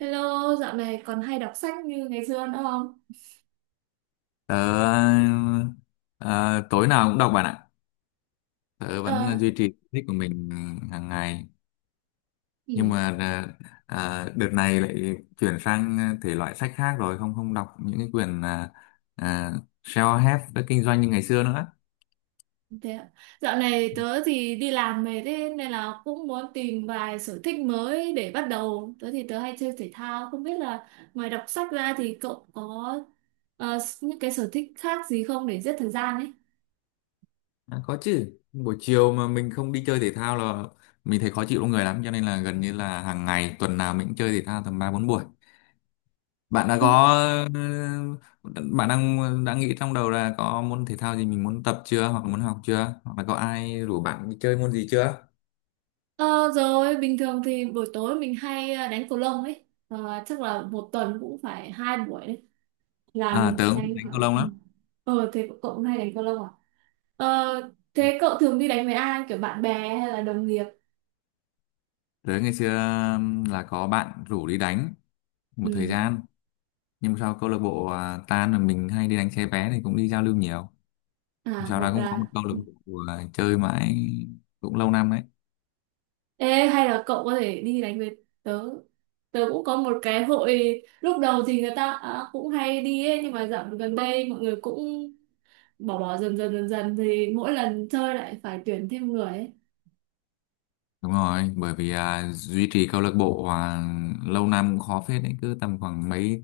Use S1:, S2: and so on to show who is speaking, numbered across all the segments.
S1: Hello, dạo này còn hay đọc sách như ngày xưa nữa không?
S2: Tớ ờ, tối nào cũng đọc bạn ạ. Tớ vẫn
S1: Ờ,
S2: duy trì thích của mình hàng ngày. Nhưng
S1: ừ,
S2: mà đợt này lại chuyển sang thể loại sách khác rồi, không không đọc những cái quyển self-help đã kinh doanh như ngày xưa nữa.
S1: thế ạ. Dạo này tớ thì đi làm về thế nên là cũng muốn tìm vài sở thích mới để bắt đầu. Tớ hay chơi thể thao, không biết là ngoài đọc sách ra thì cậu có những cái sở thích khác gì không để giết thời gian ấy?
S2: À, có chứ. Buổi chiều mà mình không đi chơi thể thao là mình thấy khó chịu trong người lắm, cho nên là gần như là hàng ngày tuần nào mình cũng chơi thể thao tầm 3 4 buổi. bạn đã
S1: Ồ,
S2: có bạn đã nghĩ trong đầu là có môn thể thao gì mình muốn tập chưa, hoặc là muốn học chưa, hoặc là có ai rủ bạn đi chơi môn gì chưa?
S1: ờ, rồi, bình thường thì buổi tối mình hay đánh cầu lông ấy. Ờ, chắc là một tuần cũng phải hai buổi đấy. Là
S2: À,
S1: mình
S2: tớ
S1: sẽ
S2: cũng thích
S1: đánh...
S2: đánh cầu lông lắm.
S1: Ờ, thế cậu cũng hay đánh cầu lông à? Ờ, thế cậu thường đi đánh với ai, kiểu bạn bè hay là đồng nghiệp?
S2: Tớ ngày xưa là có bạn rủ đi đánh một thời
S1: Ừ,
S2: gian. Nhưng mà sau câu lạc bộ à, tan là mình hay đi đánh xe vé thì cũng đi giao lưu nhiều.
S1: à
S2: Sau đó
S1: gọi
S2: cũng có một
S1: là,
S2: câu lạc bộ à, chơi mãi cũng lâu năm đấy.
S1: ê, hay là cậu có thể đi đánh với tớ. Tớ cũng có một cái hội, lúc đầu thì người ta cũng hay đi ấy, nhưng mà dạo gần đây mọi người cũng bỏ bỏ dần dần thì mỗi lần chơi lại phải tuyển thêm người ấy.
S2: Đúng rồi, bởi vì à, duy trì câu lạc bộ à, lâu năm cũng khó phết đấy, cứ tầm khoảng mấy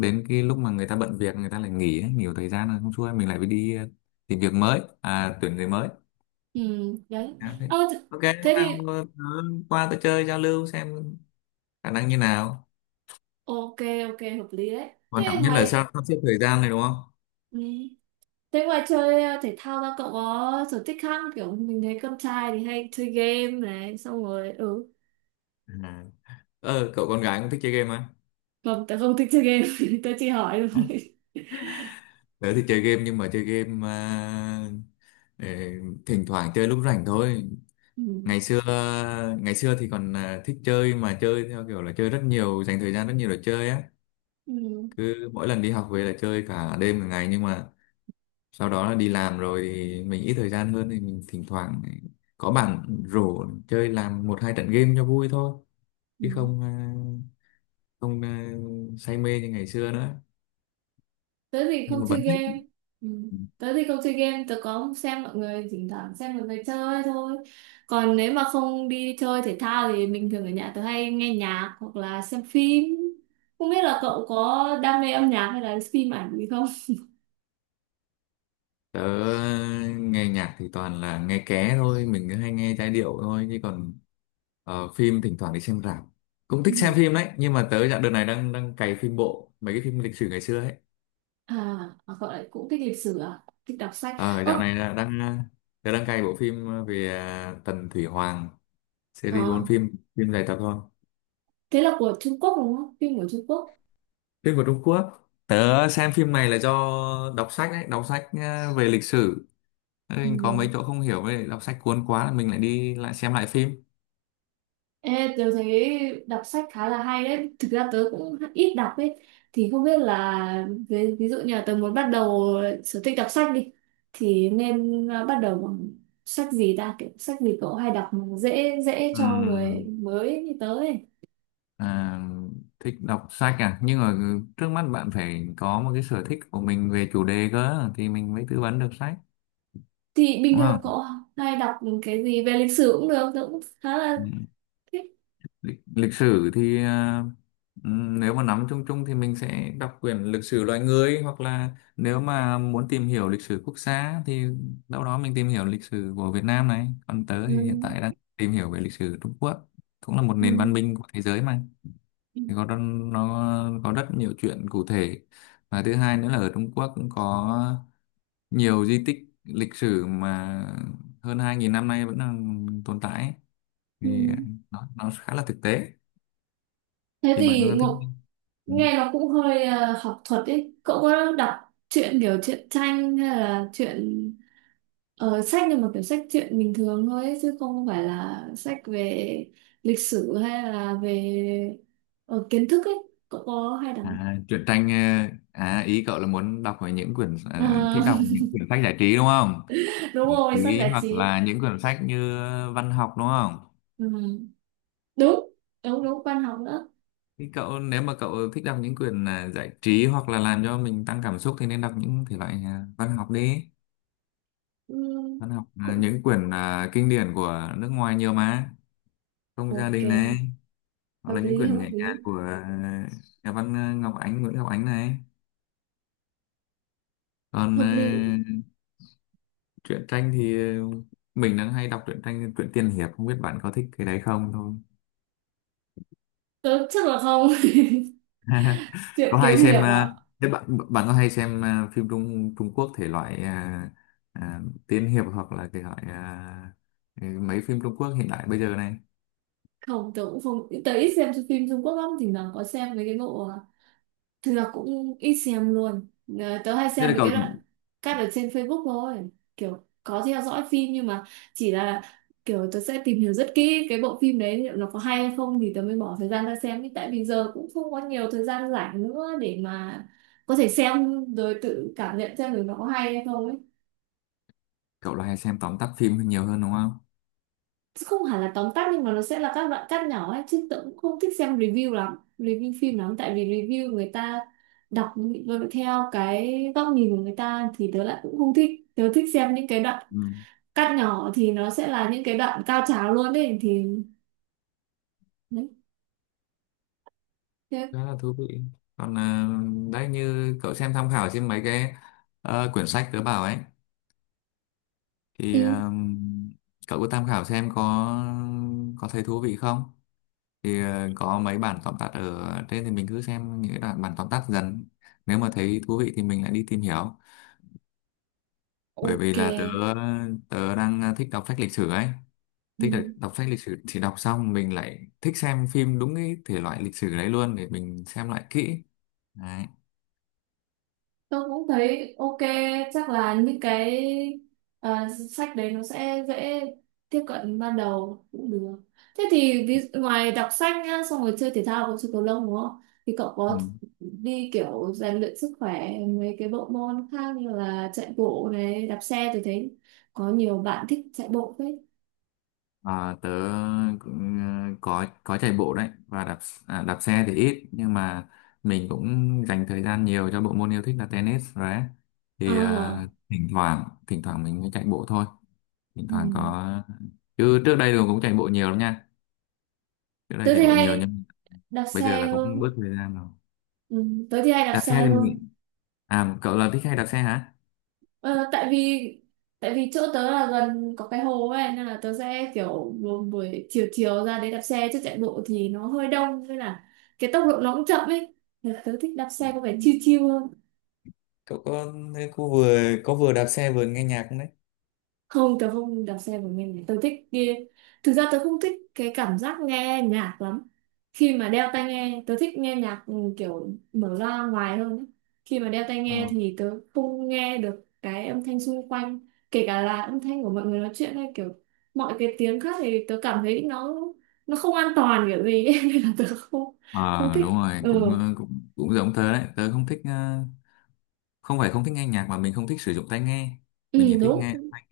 S2: đến cái lúc mà người ta bận việc người ta lại nghỉ ấy, nhiều thời gian là không xuôi mình lại phải đi à, tìm việc mới, à tuyển người mới.
S1: Ừ, đấy.
S2: À, thế.
S1: Ờ,
S2: Ok, hôm
S1: thế
S2: nào
S1: thì
S2: qua tôi chơi giao lưu xem khả năng như nào.
S1: ok, ok hợp lý đấy.
S2: Quan
S1: Thế
S2: trọng nhất là
S1: ngoài,
S2: sao sắp xếp thời gian này đúng không?
S1: ừ, thế ngoài chơi thể thao ra cậu có sở thích khác không? Kiểu mình thấy con trai thì hay chơi game này, xong rồi ừ.
S2: À. Ờ, cậu con gái cũng thích chơi game à?
S1: Không, tớ không thích chơi game. Tớ chỉ hỏi
S2: Hả?
S1: thôi.
S2: Tớ thì chơi game nhưng mà chơi game à, ờ, thỉnh thoảng chơi lúc rảnh thôi.
S1: Ừ.
S2: ngày xưa ngày xưa thì còn à, thích chơi, mà chơi theo kiểu là chơi rất nhiều, dành thời gian rất nhiều để chơi á,
S1: Ừ.
S2: cứ mỗi lần đi học về là chơi cả đêm cả ngày. Nhưng mà sau đó là đi làm rồi thì mình ít thời gian hơn, thì mình thỉnh thoảng có bạn rủ chơi làm một hai trận game cho vui thôi,
S1: Ừ.
S2: chứ không à, không à, say mê như ngày xưa nữa,
S1: Tớ thì không
S2: nhưng mà
S1: chơi
S2: vẫn thích.
S1: game. Ừ. Tớ thì không chơi game, tớ có xem mọi người, thỉnh thoảng xem mọi người chơi thôi. Còn nếu mà không đi chơi thể thao thì mình thường ở nhà tớ hay nghe nhạc hoặc là xem phim. Không biết là cậu có đam mê âm nhạc hay là phim ảnh gì không?
S2: Tớ nghe nhạc thì toàn là nghe ké thôi, mình cứ hay nghe giai điệu thôi, chứ còn phim thỉnh thoảng đi xem rạp. Cũng thích xem
S1: Ừ.
S2: phim đấy, nhưng mà tớ dạo đợt này đang đang cày phim bộ, mấy cái phim lịch sử ngày xưa ấy.
S1: À, à, gọi là cũng thích lịch sử à? Thích đọc sách.
S2: Ờ
S1: Ơ,
S2: dạo này là tớ đang cày bộ phim về à, Tần Thủy Hoàng, series
S1: ờ,
S2: 4 phim, phim dài tập thôi.
S1: thế là của Trung Quốc đúng không? Phim của Trung Quốc.
S2: Phim của Trung Quốc. Tớ xem phim này là do đọc sách đấy, đọc sách à, về lịch sử. Thế
S1: Ừ.
S2: nên có mấy chỗ không hiểu, với lại đọc sách cuốn quá là mình lại đi lại xem lại phim.
S1: Ê, tớ thấy đọc sách khá là hay đấy. Thực ra tớ cũng ít đọc ấy. Thì không biết là ví dụ như là tớ muốn bắt đầu sở thích đọc sách đi. Thì nên bắt đầu bằng sách gì ta? Kiểu sách gì cậu hay đọc mà dễ dễ
S2: Ừ.
S1: cho người mới như tớ ấy.
S2: À, thích đọc sách à, nhưng mà trước mắt bạn phải có một cái sở thích của mình về chủ đề cơ, thì mình mới tư vấn được sách,
S1: Thì bình
S2: đúng
S1: thường
S2: không?
S1: cậu hay đọc cái gì về lịch sử cũng được. Tớ cũng khá là
S2: Ừ.
S1: thích.
S2: Lịch sử thì à, ừ, nếu mà nắm chung chung thì mình sẽ đọc quyển lịch sử loài người, hoặc là nếu mà muốn tìm hiểu lịch sử quốc gia thì đâu đó mình tìm hiểu lịch sử của Việt Nam này, còn tớ
S1: Ừ.
S2: thì hiện tại đang tìm hiểu về lịch sử Trung Quốc, cũng là một
S1: Ừ.
S2: nền văn minh của thế giới mà. Thì có nó có rất nhiều chuyện cụ thể, và thứ hai nữa là ở Trung Quốc cũng có nhiều di tích lịch sử mà hơn 2.000 năm nay vẫn đang tồn tại ấy.
S1: Ừ.
S2: Thì nó khá là thực tế.
S1: Thế
S2: Thì bạn
S1: thì
S2: có thích?
S1: Ngọc
S2: Ừ.
S1: nghe nó cũng hơi học thuật ấy. Cậu có đọc truyện, kiểu truyện tranh hay là truyện, sách nhưng mà kiểu sách truyện bình thường thôi ấy, chứ không phải là sách về lịch sử hay là về kiến thức ấy. Cậu có hay đọc?
S2: À, truyện tranh à, ý cậu là muốn đọc về những quyển
S1: Ờ,
S2: thích đọc những quyển sách giải trí đúng không?
S1: đúng
S2: Giải
S1: rồi, sách
S2: trí,
S1: giải
S2: hoặc
S1: trí.
S2: là những quyển sách như văn học đúng không?
S1: Ừ. Đúng, đúng, đúng, văn học nữa.
S2: Thì cậu, nếu mà cậu thích đọc những quyển à, giải trí hoặc là làm cho mình tăng cảm xúc, thì nên đọc những thể loại à, văn học đi.
S1: Ừ.
S2: Văn học là
S1: Cũng
S2: những quyển à, kinh điển của nước ngoài nhiều mà, Không gia
S1: ok,
S2: đình này, hoặc
S1: hợp
S2: là những
S1: lý,
S2: quyển
S1: hợp
S2: nhẹ nhàng
S1: lý,
S2: của à, nhà văn à, Ngọc Ánh, Nguyễn Ngọc Ánh này. Còn
S1: hợp
S2: à,
S1: lý.
S2: truyện tranh thì à, mình đang hay đọc truyện tranh, truyện tiên hiệp, không biết bạn có thích cái đấy không thôi.
S1: Tớ chắc là không. Chuyện
S2: Có hay
S1: kiếm
S2: xem
S1: hiệp ạ.
S2: à, thế bạn bạn có hay xem à, phim Trung Trung Quốc thể loại à, à, tiên hiệp hoặc là thể loại à, mấy phim Trung Quốc hiện đại bây giờ này?
S1: Không, tớ cũng không, tớ ít xem phim Trung Quốc lắm, thỉnh thoảng có xem mấy cái bộ thực ra cũng ít xem luôn. Ờ, tớ hay
S2: Thế là
S1: xem mấy
S2: cậu
S1: cái đoạn cắt ở trên Facebook thôi, kiểu có theo dõi phim nhưng mà chỉ là kiểu tớ sẽ tìm hiểu rất kỹ cái bộ phim đấy liệu nó có hay hay không thì tớ mới bỏ thời gian ra xem ý, tại vì giờ cũng không có nhiều thời gian rảnh nữa để mà có thể xem rồi tự cảm nhận xem được nó có hay hay không ấy.
S2: cậu là hay xem tóm tắt phim nhiều hơn đúng không?
S1: Không hẳn là tóm tắt nhưng mà nó sẽ là các đoạn cắt nhỏ ấy, chứ tớ cũng không thích xem review lắm, review phim lắm, tại vì review người ta đọc theo cái góc nhìn của người ta thì tớ lại cũng không thích, tớ thích xem những cái đoạn
S2: Ừ.
S1: cắt nhỏ thì nó sẽ là những cái đoạn cao trào luôn đấy thì đấy thế.
S2: Khá là thú vị. Còn à, đấy như cậu xem tham khảo trên mấy cái quyển sách tớ bảo ấy, thì
S1: Ừ,
S2: à, cậu có tham khảo xem có thấy thú vị không. Thì có mấy bản tóm tắt ở trên, thì mình cứ xem những cái đoạn bản tóm tắt dần, nếu mà thấy thú vị thì mình lại đi tìm hiểu. Bởi vì
S1: ok.
S2: là tớ tớ đang thích đọc sách lịch sử ấy, thích đọc,
S1: Ừ.
S2: đọc sách lịch sử, thì đọc xong mình lại thích xem phim đúng cái thể loại lịch sử đấy luôn, để mình xem lại kỹ đấy.
S1: Tôi cũng thấy ok, chắc là những cái ờ, sách đấy nó sẽ dễ tiếp cận ban đầu cũng được. Thế thì ngoài đọc sách nhá xong rồi chơi thể thao cũng chơi cầu lông đúng không, thì cậu
S2: Ừ.
S1: có đi kiểu rèn luyện sức khỏe mấy cái bộ môn khác như là chạy bộ này, đạp xe, tôi thấy có nhiều bạn thích chạy bộ phết.
S2: À, tớ cũng có chạy bộ đấy, và đạp xe thì ít, nhưng mà mình cũng dành thời gian nhiều cho bộ môn yêu thích là tennis rồi đấy. Thì
S1: À,
S2: thỉnh thoảng mình mới chạy bộ thôi, thỉnh
S1: ừ.
S2: thoảng có. Chứ trước đây rồi cũng chạy bộ nhiều lắm nha, trước đây
S1: Tớ
S2: chạy
S1: thì
S2: bộ nhiều
S1: hay
S2: nhưng
S1: đạp
S2: bây giờ
S1: xe
S2: là cũng
S1: hơn.
S2: bớt thời gian rồi.
S1: Ừ. Tớ thì hay đạp
S2: Đạp
S1: xe
S2: xe thì
S1: hơn.
S2: mình, à, cậu là thích hay đạp xe hả?
S1: Ờ, tại vì, tại vì chỗ tớ là gần có cái hồ ấy nên là tớ sẽ kiểu buổi buổi chiều chiều ra đấy đạp xe, chứ chạy bộ thì nó hơi đông nên là cái tốc độ nó cũng chậm ấy. Nên tớ thích đạp xe có vẻ chill chill hơn.
S2: Cậu có vừa đạp xe vừa nghe nhạc không đấy?
S1: Không, tớ không đạp xe của mình, tớ thích đi, thực ra tớ không thích cái cảm giác nghe nhạc lắm khi mà đeo tai nghe. Tớ thích nghe nhạc ừ, kiểu mở ra ngoài hơn ấy. Khi mà đeo tai
S2: Ờ.
S1: nghe thì tớ không nghe được cái âm thanh xung quanh, kể cả là âm thanh của mọi người nói chuyện hay kiểu mọi cái tiếng khác, thì tớ cảm thấy nó không an toàn kiểu gì ấy. Nên là tớ không
S2: Ờ,
S1: không
S2: đúng
S1: thích
S2: rồi, cũng
S1: ừ.
S2: ờ, cũng cũng giống tớ đấy, tớ không thích không phải không thích nghe nhạc, mà mình không thích sử dụng tai nghe. Mình
S1: Ừ
S2: chỉ thích nghe
S1: đúng,
S2: thanh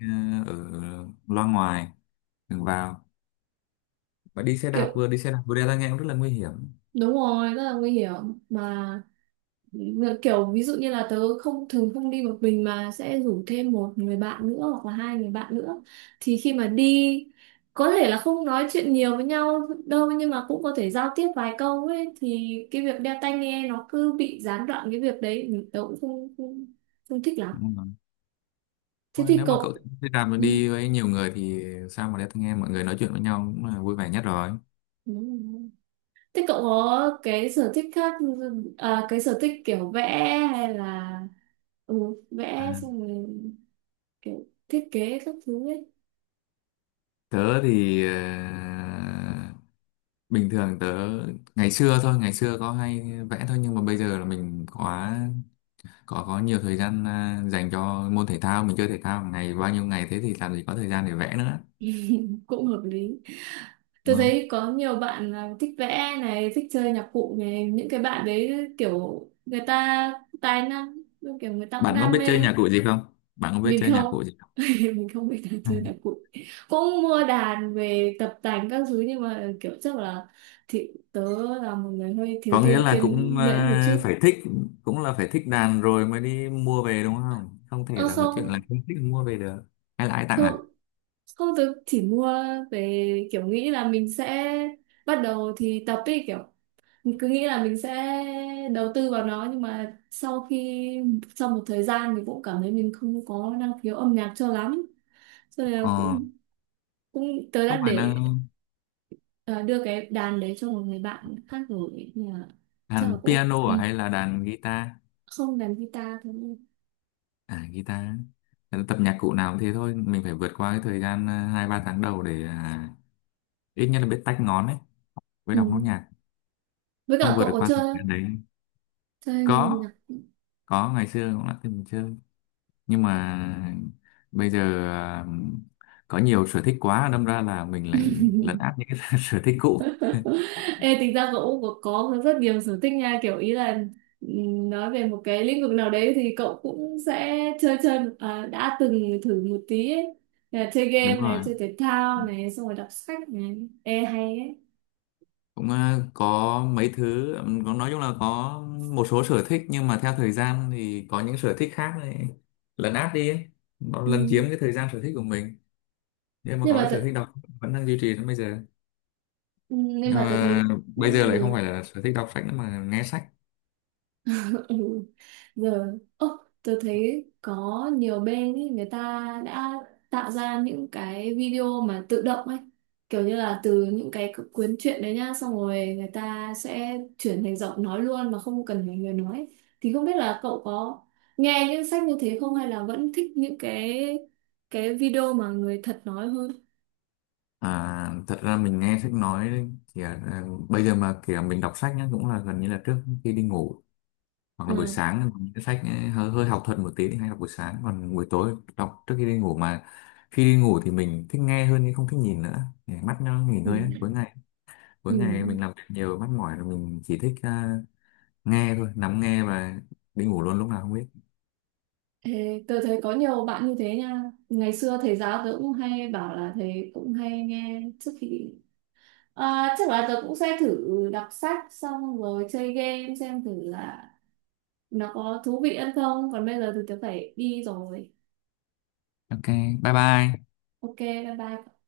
S2: ở loa ngoài, đừng vào. Và đi xe đạp
S1: kiểu
S2: vừa đi xe đạp vừa đeo tai nghe cũng rất là nguy hiểm.
S1: đúng rồi, rất là nguy hiểm mà, kiểu ví dụ như là tớ không, thường không đi một mình mà sẽ rủ thêm một người bạn nữa hoặc là hai người bạn nữa, thì khi mà đi có thể là không nói chuyện nhiều với nhau đâu, nhưng mà cũng có thể giao tiếp vài câu ấy, thì cái việc đeo tai nghe nó cứ bị gián đoạn cái việc đấy thì tớ cũng không không, không thích lắm.
S2: Đúng rồi.
S1: Thế
S2: Thôi,
S1: thì
S2: nếu mà cậu
S1: cậu,
S2: thích xe đạp mà
S1: ừ,
S2: đi với nhiều người, thì sao mà đeo tai nghe, mọi người nói chuyện với nhau cũng là vui vẻ nhất rồi.
S1: đúng rồi. Thế cậu có cái sở thích khác, cái sở thích kiểu vẽ hay là ừ, vẽ
S2: À,
S1: xong rồi kiểu thiết kế các thứ ấy.
S2: tớ thì bình thường tớ ngày xưa thôi, ngày xưa có hay vẽ thôi, nhưng mà bây giờ là mình có nhiều thời gian dành cho môn thể thao, mình chơi thể thao ngày bao nhiêu ngày thế thì làm gì có thời gian để vẽ nữa.
S1: Cũng hợp lý. Tôi thấy có nhiều bạn là thích vẽ này, thích chơi nhạc cụ này, những cái bạn đấy kiểu người ta tài năng, kiểu người ta cũng
S2: Bạn có
S1: đam
S2: biết chơi
S1: mê.
S2: nhạc cụ gì không? Bạn có biết
S1: Mình
S2: chơi nhạc cụ
S1: không,
S2: gì không?
S1: mình không biết là
S2: Ừ.
S1: chơi nhạc cụ, cũng mua đàn về tập tành các thứ nhưng mà kiểu chắc là thì tớ là một người hơi thiếu
S2: Có nghĩa
S1: tiên
S2: là
S1: kiên
S2: cũng
S1: nhẫn một chút.
S2: phải thích, cũng là phải thích đàn rồi mới đi mua về đúng không? Không thể
S1: Ơ
S2: là có
S1: không,
S2: chuyện là không thích mua về được. Hay là ai tặng
S1: không,
S2: à?
S1: không, tớ chỉ mua về kiểu nghĩ là mình sẽ bắt đầu thì tập ấy, kiểu mình cứ nghĩ là mình sẽ đầu tư vào nó, nhưng mà sau khi, sau một thời gian mình cũng cảm thấy mình không có năng khiếu âm nhạc cho lắm, cho nên là
S2: Ờ,
S1: cũng, cũng tớ đã
S2: không phải là
S1: để ờ, đưa cái đàn đấy cho một người bạn khác rồi. Nhưng mà chắc là
S2: đàn
S1: cũng
S2: piano
S1: ừ,
S2: à, hay là đàn guitar?
S1: không, đàn guitar thôi.
S2: À, guitar. Ờ, tập nhạc cụ nào cũng thế thôi, mình phải vượt qua cái thời gian 2 3 tháng đầu để à, ít nhất là biết tách ngón ấy, với
S1: Ừ.
S2: đọc nốt nhạc.
S1: Với
S2: Không
S1: cả
S2: vượt
S1: cậu
S2: được
S1: có
S2: qua
S1: chơi
S2: thời
S1: không?
S2: gian đấy.
S1: Chơi
S2: Có,
S1: nhạc.
S2: có ngày xưa cũng đã từng chơi. Nhưng mà bây giờ à, có nhiều sở thích quá, đâm ra là mình lại lấn át những cái sở thích cũ.
S1: Ê, tính ra cậu cũng có rất nhiều sở thích nha, kiểu ý là nói về một cái lĩnh vực nào đấy thì cậu cũng sẽ chơi chơi đã từng thử một tí ấy. Là chơi
S2: Đúng
S1: game này,
S2: rồi,
S1: chơi thể thao này, xong rồi đọc sách này. Ê hay ấy.
S2: cũng à, có mấy thứ có, nói chung là có một số sở thích, nhưng mà theo thời gian thì có những sở thích khác này lấn át đi ấy, nó
S1: Ừ.
S2: lấn chiếm cái thời gian sở thích của mình. Nhưng mà
S1: nhưng
S2: có
S1: mà
S2: cái
S1: tớ,
S2: sở thích đọc vẫn đang duy trì đến bây giờ.
S1: ừ, nhưng
S2: Nhưng
S1: mà tớ
S2: mà
S1: thấy
S2: bây giờ
S1: cũng
S2: lại không
S1: được.
S2: phải là sở thích đọc sách nữa, mà nghe sách.
S1: Giờ ơ, tôi thấy có nhiều bên ý, người ta đã tạo ra những cái video mà tự động ấy, kiểu như là từ những cái cuốn truyện đấy nhá xong rồi người ta sẽ chuyển thành giọng nói luôn mà không cần phải người nói. Thì không biết là cậu có nghe những sách như thế không, hay là vẫn thích những cái video mà người thật nói hơn.
S2: À, thật ra mình nghe sách nói thì à, bây giờ mà kiểu mình đọc sách nhá cũng là gần như là trước khi đi ngủ, hoặc là buổi
S1: Ừ.
S2: sáng. Những cái sách ấy, hơi học thuật một tí thì hay đọc buổi sáng, còn buổi tối đọc trước khi đi ngủ. Mà khi đi ngủ thì mình thích nghe hơn, nhưng không thích nhìn nữa, để mắt nó nghỉ
S1: Ừ.
S2: ngơi ấy. Cuối ngày cuối
S1: Ừ.
S2: ngày mình làm việc nhiều mắt mỏi rồi, mình chỉ thích à, nghe thôi, nắm nghe và đi ngủ luôn lúc nào không biết.
S1: Ê, tôi thấy có nhiều bạn như thế nha, ngày xưa thầy giáo tôi cũng hay bảo là thầy cũng hay nghe trước khi. À, chắc là tớ cũng sẽ thử đọc sách xong rồi chơi game xem thử là nó có thú vị hơn không. Còn bây giờ thì tớ phải đi rồi.
S2: Ok. Bye bye.
S1: Ok, bye bye.